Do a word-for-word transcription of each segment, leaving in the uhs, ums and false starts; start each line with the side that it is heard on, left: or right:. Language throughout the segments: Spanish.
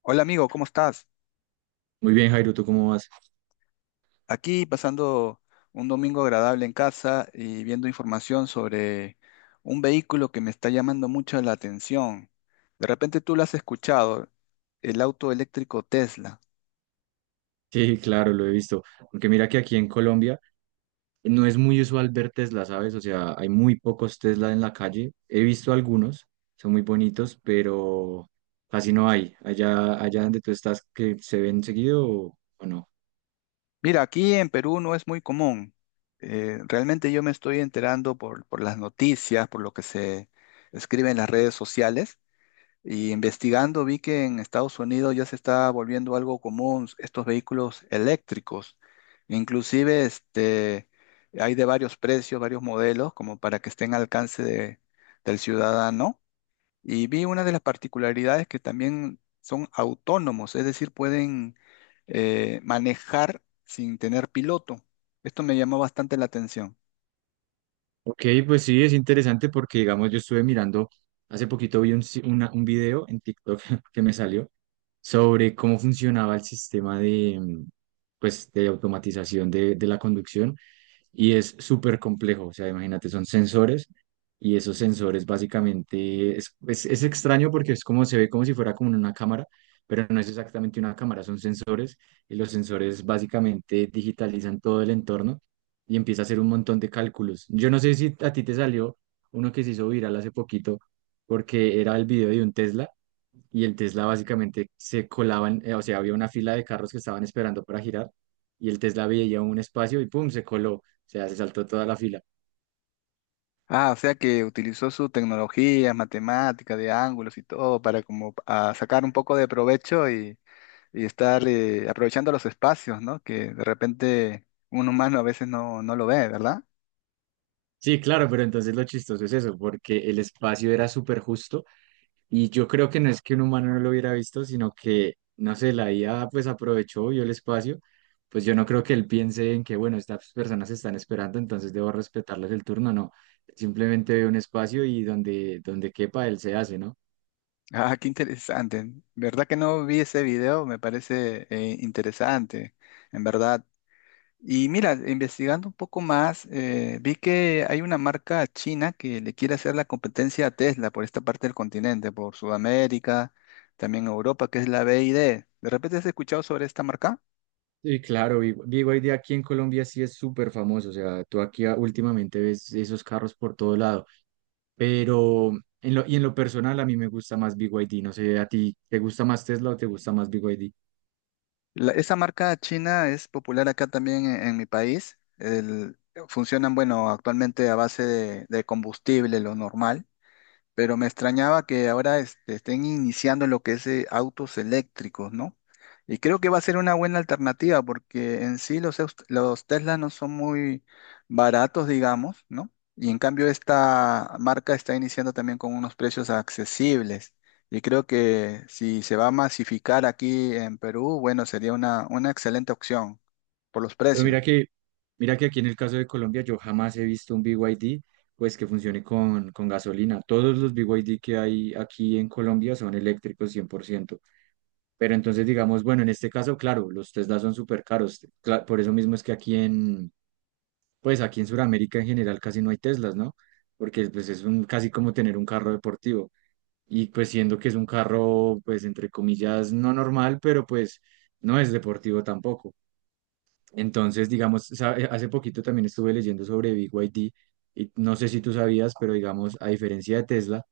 left: Hola amigo, ¿cómo estás?
right: Muy bien, Jairo, ¿tú cómo vas?
left: Aquí pasando un domingo agradable en casa y viendo información sobre un vehículo que me está llamando mucho la atención. De repente tú lo has escuchado, el auto eléctrico Tesla.
right: Sí, claro, lo he visto. Aunque mira que aquí en Colombia no es muy usual ver Tesla, ¿sabes? O sea, hay muy pocos Tesla en la calle. He visto algunos, son muy bonitos, pero casi no hay. Allá, allá donde tú estás, que se ven seguido o, o no.
left: Mira, aquí en Perú no es muy común. Eh, realmente yo me estoy enterando por, por las noticias, por lo que se escribe en las redes sociales, y investigando vi que en Estados Unidos ya se está volviendo algo común estos vehículos eléctricos. Inclusive este, hay de varios precios, varios modelos, como para que estén al alcance de- del ciudadano. Y vi una de las particularidades que también son autónomos, es decir, pueden eh, manejar sin tener piloto. Esto me llamó bastante la atención.
right: Ok, pues sí, es interesante porque, digamos, yo estuve mirando, hace poquito vi un, si- una- un video en TikTok que me salió sobre cómo funcionaba el sistema de, mm, pues, de automatización de de la conducción y es súper complejo. O sea, imagínate, son sensores y esos sensores básicamente es, es, es extraño porque es como se ve como si fuera como una cámara, pero no es exactamente una cámara, son sensores y los sensores básicamente digitalizan todo el entorno y empieza a hacer un montón de cálculos. Yo no sé si a ti te salió uno que se hizo viral hace poquito porque era el video de un Tesla y el Tesla básicamente se colaban, eh, o sea, había una fila de carros que estaban esperando para girar y el Tesla veía un espacio y pum, se coló, o sea, se saltó toda la fila.
left: Ah, o sea que utilizó su tecnología, matemática, de ángulos y todo para como a sacar un poco de provecho y, y estar eh, aprovechando los espacios, ¿no? Que de repente un humano a veces no, no lo ve, ¿verdad?
right: Sí, claro, pero entonces lo chistoso es eso, porque el espacio era súper justo y yo creo que no es que un humano no lo hubiera visto, sino que, no sé, la I A pues aprovechó, vio el espacio, pues yo no creo que él piense en que, bueno, estas personas están esperando, entonces debo respetarles el turno, no, simplemente ve un espacio y donde, donde quepa él se hace, ¿no?
left: Ah, qué interesante. ¿Verdad que no vi ese video? Me parece eh, interesante. En verdad, y mira, investigando un poco más, eh, vi que hay una marca china que le quiere hacer la competencia a Tesla por esta parte del continente, por Sudamérica, también Europa, que es la B Y D. ¿De repente has escuchado sobre esta marca?
right: Sí, claro, Big Big Y D aquí en Colombia sí es súper famoso, o sea, tú aquí a- últimamente ves esos carros por todo lado, pero en lo, y en lo personal a mí me gusta más Big Y D. No sé, a ti, ¿te gusta más Tesla o te gusta más Big Y D?
left: La- esa marca china es popular acá también en, en mi país. El- funcionan, bueno, actualmente a base de, de combustible, lo normal. Pero me extrañaba que ahora este, estén iniciando lo que es eh, autos eléctricos, ¿no? Y creo que va a ser una buena alternativa porque en sí los, eus- los Tesla no son muy baratos, digamos, ¿no? Y en cambio esta marca está iniciando también con unos precios accesibles. Y creo que si se va a masificar aquí en Perú, bueno, sería una, una excelente opción por los
right: Pero
left: precios.
right: mira que, mira que aquí en el caso de Colombia yo jamás he visto un Big Y D pues que funcione con, con gasolina, todos los Big Y D que hay aquí en Colombia son eléctricos cien por ciento. Pero entonces digamos, bueno, en este caso, claro, los Tesla son súper caros, cla- por eso mismo es que aquí en, pues aquí en Sudamérica en general casi no hay Teslas, ¿no? Porque pues es un, casi como tener un carro deportivo. Y pues siendo que es un carro, pues entre comillas, no normal, pero pues no es deportivo tampoco. Entonces, digamos, sa- hace poquito también estuve leyendo sobre B Y D y D y no sé si tú sabías, pero digamos, a diferencia de Tesla,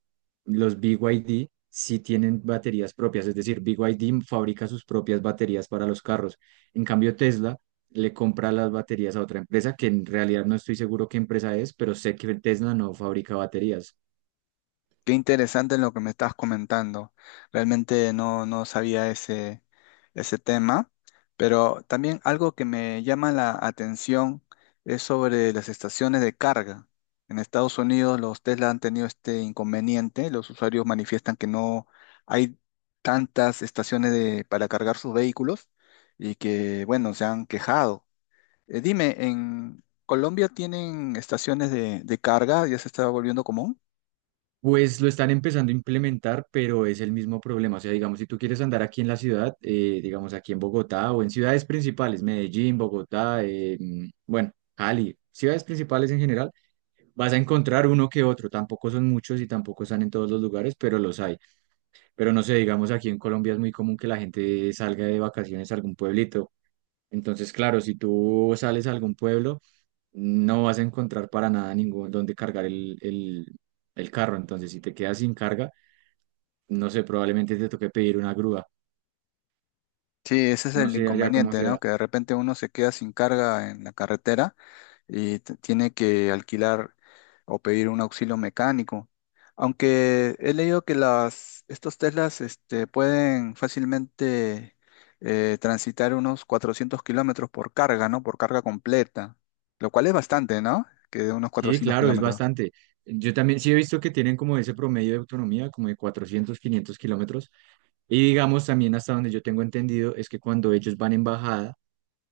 right: los B Y D sí tienen baterías propias, es decir, B Y D fabrica sus propias baterías para los carros. En cambio, Tesla le compra las baterías a otra empresa que en realidad no estoy seguro qué empresa es, pero sé que Tesla no fabrica baterías.
left: Qué interesante lo que me estás comentando. Realmente no, no sabía ese, ese tema, pero también algo que me llama la atención es sobre las estaciones de carga. En Estados Unidos los Tesla han tenido este inconveniente. Los usuarios manifiestan que no hay tantas estaciones de- para cargar sus vehículos y que, bueno, se han quejado. Eh, dime, ¿en Colombia tienen estaciones de, de carga? ¿Ya se está volviendo común?
right: Pues lo están empezando a implementar, pero es el mismo problema. O sea, digamos, si tú quieres andar aquí en la ciudad, eh, digamos aquí en Bogotá o en ciudades principales, Medellín, Bogotá, eh, mm, bueno, Cali, ciudades principales en general, vas a encontrar uno que otro. Tampoco son muchos y tampoco están en todos los lugares, pero los hay. Pero no sé, digamos, aquí en Colombia es muy común que la gente salga de vacaciones a algún pueblito. Entonces, claro, si tú sales a algún pueblo, no vas a encontrar para nada ningún donde cargar el, el el carro. Entonces, si te quedas sin carga, no sé, probablemente te toque pedir una grúa,
left: Sí, ese es
right: no
left: el
right: sé allá cómo
left: inconveniente, ¿no?
right: sea.
left: Que de repente uno se queda sin carga en la carretera y t- tiene que alquilar o pedir un auxilio mecánico. Aunque he leído que las, estos Teslas este, pueden fácilmente eh, transitar unos cuatrocientos kilómetros por carga, ¿no? Por carga completa, lo cual es bastante, ¿no? Que de unos
right: Sí,
left: cuatrocientos
right: claro, es
left: kilómetros.
right: bastante. Yo también sí he visto que tienen como ese promedio de autonomía, como de cuatrocientos quinientos kilómetros. Y digamos también hasta donde yo tengo entendido es que cuando ellos van en bajada,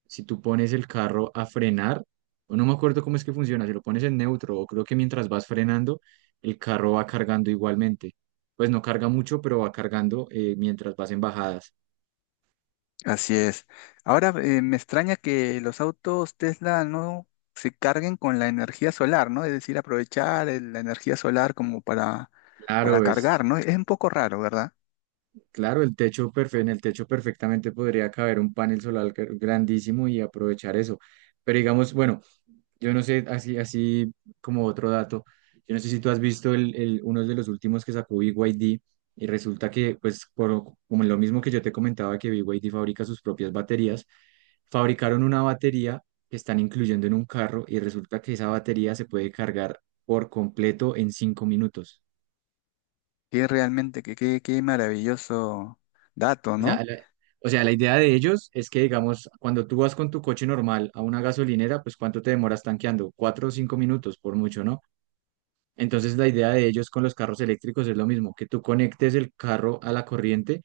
right: si tú pones el carro a frenar, o no me acuerdo cómo es que funciona, si lo pones en neutro o creo que mientras vas frenando, el carro va cargando igualmente. Pues no carga mucho, pero va cargando eh, mientras vas en bajadas.
left: Así es. Ahora eh, me extraña que los autos Tesla no se carguen con la energía solar, ¿no? Es decir, aprovechar el- la energía solar como para, para
right: Claro,
left: cargar,
right: es
left: ¿no? Es un poco raro, ¿verdad?
right: Claro, el techo perfe- en el techo perfectamente podría caber un panel solar gr- grandísimo y aprovechar eso. Pero digamos, bueno, yo no sé, así, así como otro dato, yo no sé si tú has visto el, el- uno de los últimos que sacó B Y D y D y resulta que, pues, por, como lo mismo que yo te comentaba que B Y D fabrica sus propias baterías, fabricaron una batería que están incluyendo en un carro y resulta que esa batería se puede cargar por completo en cinco minutos.
left: Que realmente, que, que- qué maravilloso dato,
right: O sea,
left: ¿no?
right: la, o sea, la idea de ellos es que, digamos, cuando tú vas con tu coche normal a una gasolinera, pues ¿cuánto te demoras tanqueando? Cuatro o cinco minutos, por mucho, ¿no? Entonces, la idea de ellos con los carros eléctricos es lo mismo, que tú conectes el carro a la corriente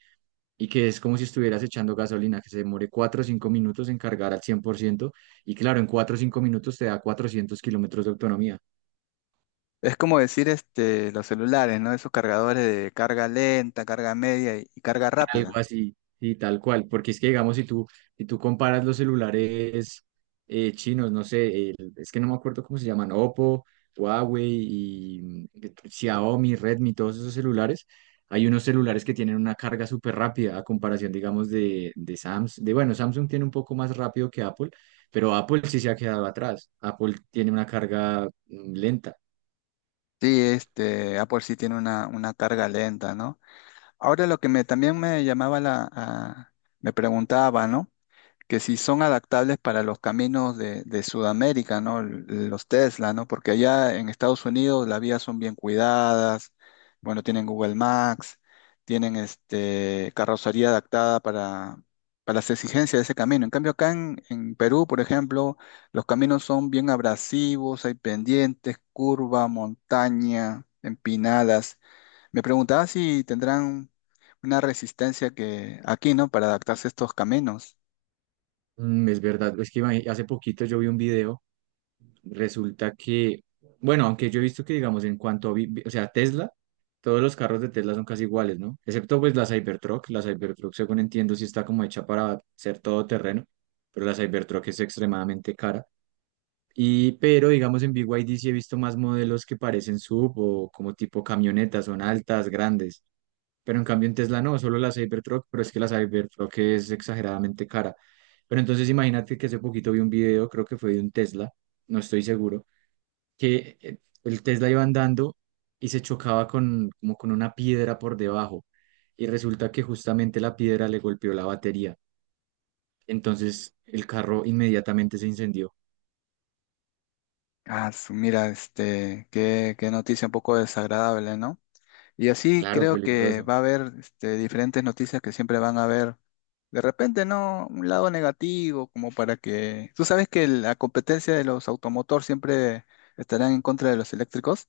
right: y que es como si estuvieras echando gasolina, que se demore cuatro o cinco minutos en cargar al cien por ciento. Y claro, en cuatro o cinco minutos te da cuatrocientos kilómetros de autonomía.
left: Es como decir este, los celulares, ¿no? Esos cargadores de carga lenta, carga media y, y carga
right: Algo
left: rápida.
right: así, y tal cual, porque es que digamos, si tú, si tú comparas los celulares eh, chinos, no sé, el- es que no me acuerdo cómo se llaman, Oppo, Huawei y mm, Xiaomi, Redmi, todos esos celulares, hay unos celulares que tienen una carga súper rápida a comparación, digamos, de, de Samsung, de bueno, Samsung tiene un poco más rápido que Apple, pero Apple sí se ha quedado atrás, Apple tiene una carga mm, lenta.
left: Sí, este, Apple sí tiene una, una carga lenta, ¿no? Ahora lo que me, también me llamaba la, a- me preguntaba, ¿no? Que si son adaptables para los caminos de, de Sudamérica, ¿no? L- Los Tesla, ¿no? Porque allá en Estados Unidos las vías son bien cuidadas, bueno, tienen Google Maps, tienen este, carrocería adaptada para, para las exigencias de ese camino. En cambio, acá en, en Perú, por ejemplo, los caminos son bien abrasivos, hay pendientes, curva, montaña, empinadas. Me preguntaba si tendrán una resistencia que aquí, ¿no? Para adaptarse a estos caminos.
right: Mm, Es verdad, es que imagi- hace poquito yo vi un video. Resulta que, bueno, aunque yo he visto que, digamos, en cuanto a, vi- vi- o sea, Tesla, todos los carros de Tesla son casi iguales, ¿no? Excepto pues la Cybertruck. La Cybertruck, según entiendo, sí está como hecha para ser todoterreno, pero la Cybertruck es extremadamente cara. Y, pero, digamos, en B Y D sí he visto más modelos que parecen S U V o como tipo camionetas, son altas, grandes. Pero en cambio en Tesla no, solo la Cybertruck, pero es que la Cybertruck es exageradamente cara. Pero entonces imagínate que hace poquito vi un video, creo que fue de un Tesla, no estoy seguro que eh, el Tesla iba andando y se chocaba con, como con una piedra por debajo. Y resulta que justamente la piedra le golpeó la batería. Entonces el carro inmediatamente se incendió.
left: Ah, su- mira, este, qué, qué noticia un poco desagradable, ¿no? Y así
right: Claro,
left: creo que
right: peligroso.
left: va a haber este, diferentes noticias que siempre van a haber, de repente, ¿no? Un lado negativo, como para que... Tú sabes que la competencia de los automotor siempre estarán en contra de los eléctricos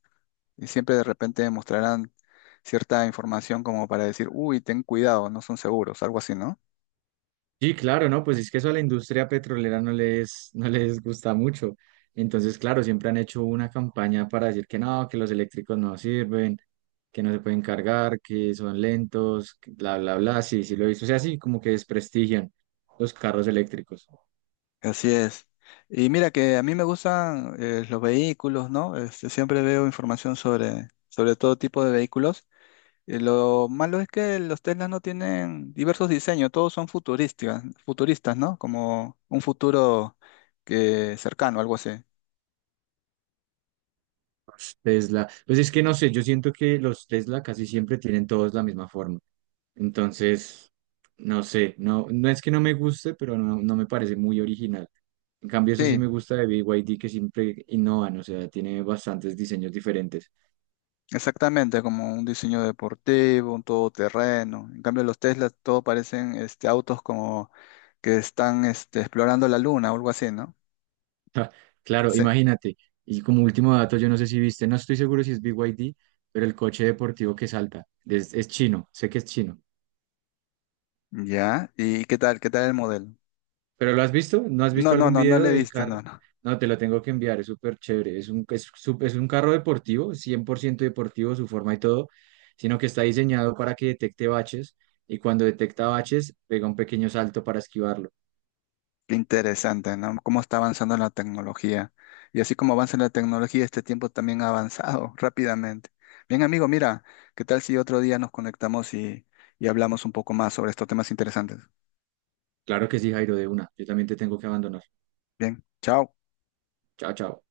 left: y siempre de repente mostrarán cierta información como para decir, uy, ten cuidado, no son seguros, algo así, ¿no?
right: Sí, claro, ¿no? Pues es que eso a la industria petrolera no les, no les gusta mucho. Entonces, claro, siempre han hecho una campaña para decir que no, que los eléctricos no sirven, que no se pueden cargar, que son lentos, que bla, bla, bla. Sí, sí lo he visto. O sea, sí, como que desprestigian los carros eléctricos.
left: Así es. Y mira que a mí me gustan eh, los vehículos, ¿no? Este, siempre veo información sobre, sobre todo tipo de vehículos. Y lo malo es que los Teslas no tienen diversos diseños, todos son futurísticas, futuristas, ¿no? Como un futuro que cercano, algo así.
right: Tesla. Pues es que no sé, yo siento que los Tesla casi siempre tienen todos la misma forma. Entonces, no sé, no, no es que no me guste, pero no, no me parece muy original. En cambio, eso sí
left: Sí,
right: me gusta de B Y D que siempre innovan, o sea, tiene bastantes diseños diferentes.
left: exactamente, como un diseño deportivo, un todoterreno. En cambio, los Teslas todo parecen este, autos como que están este, explorando la luna o algo así, ¿no?
right: Ja, claro,
left: Sí.
right: imagínate. Y como último dato, yo no sé si viste, no estoy seguro si es B Y D, pero el coche deportivo que salta es, es chino, sé que es chino.
left: Ya, ¿y qué tal? ¿Qué tal el modelo?
right: ¿Pero lo has visto? ¿No has
left: No,
right: visto
left: no,
right: algún
left: no, no
right: video
left: lo he
right: del
left: visto,
right: carro?
left: no, no.
right: No, te lo tengo que enviar, es súper chévere. Es un, es, su- es un carro deportivo, cien por ciento deportivo, su forma y todo, sino que está diseñado para que detecte baches y cuando detecta baches, pega un pequeño salto para esquivarlo.
left: Qué interesante, ¿no? Cómo está avanzando la tecnología. Y así como avanza la tecnología, este tiempo también ha avanzado rápidamente. Bien, amigo, mira, ¿qué tal si otro día nos conectamos y, y hablamos un poco más sobre estos temas interesantes?
right: Claro que sí, Jairo, de una. Yo también te tengo que abandonar.
left: Bien, chao.
right: Chao, chao.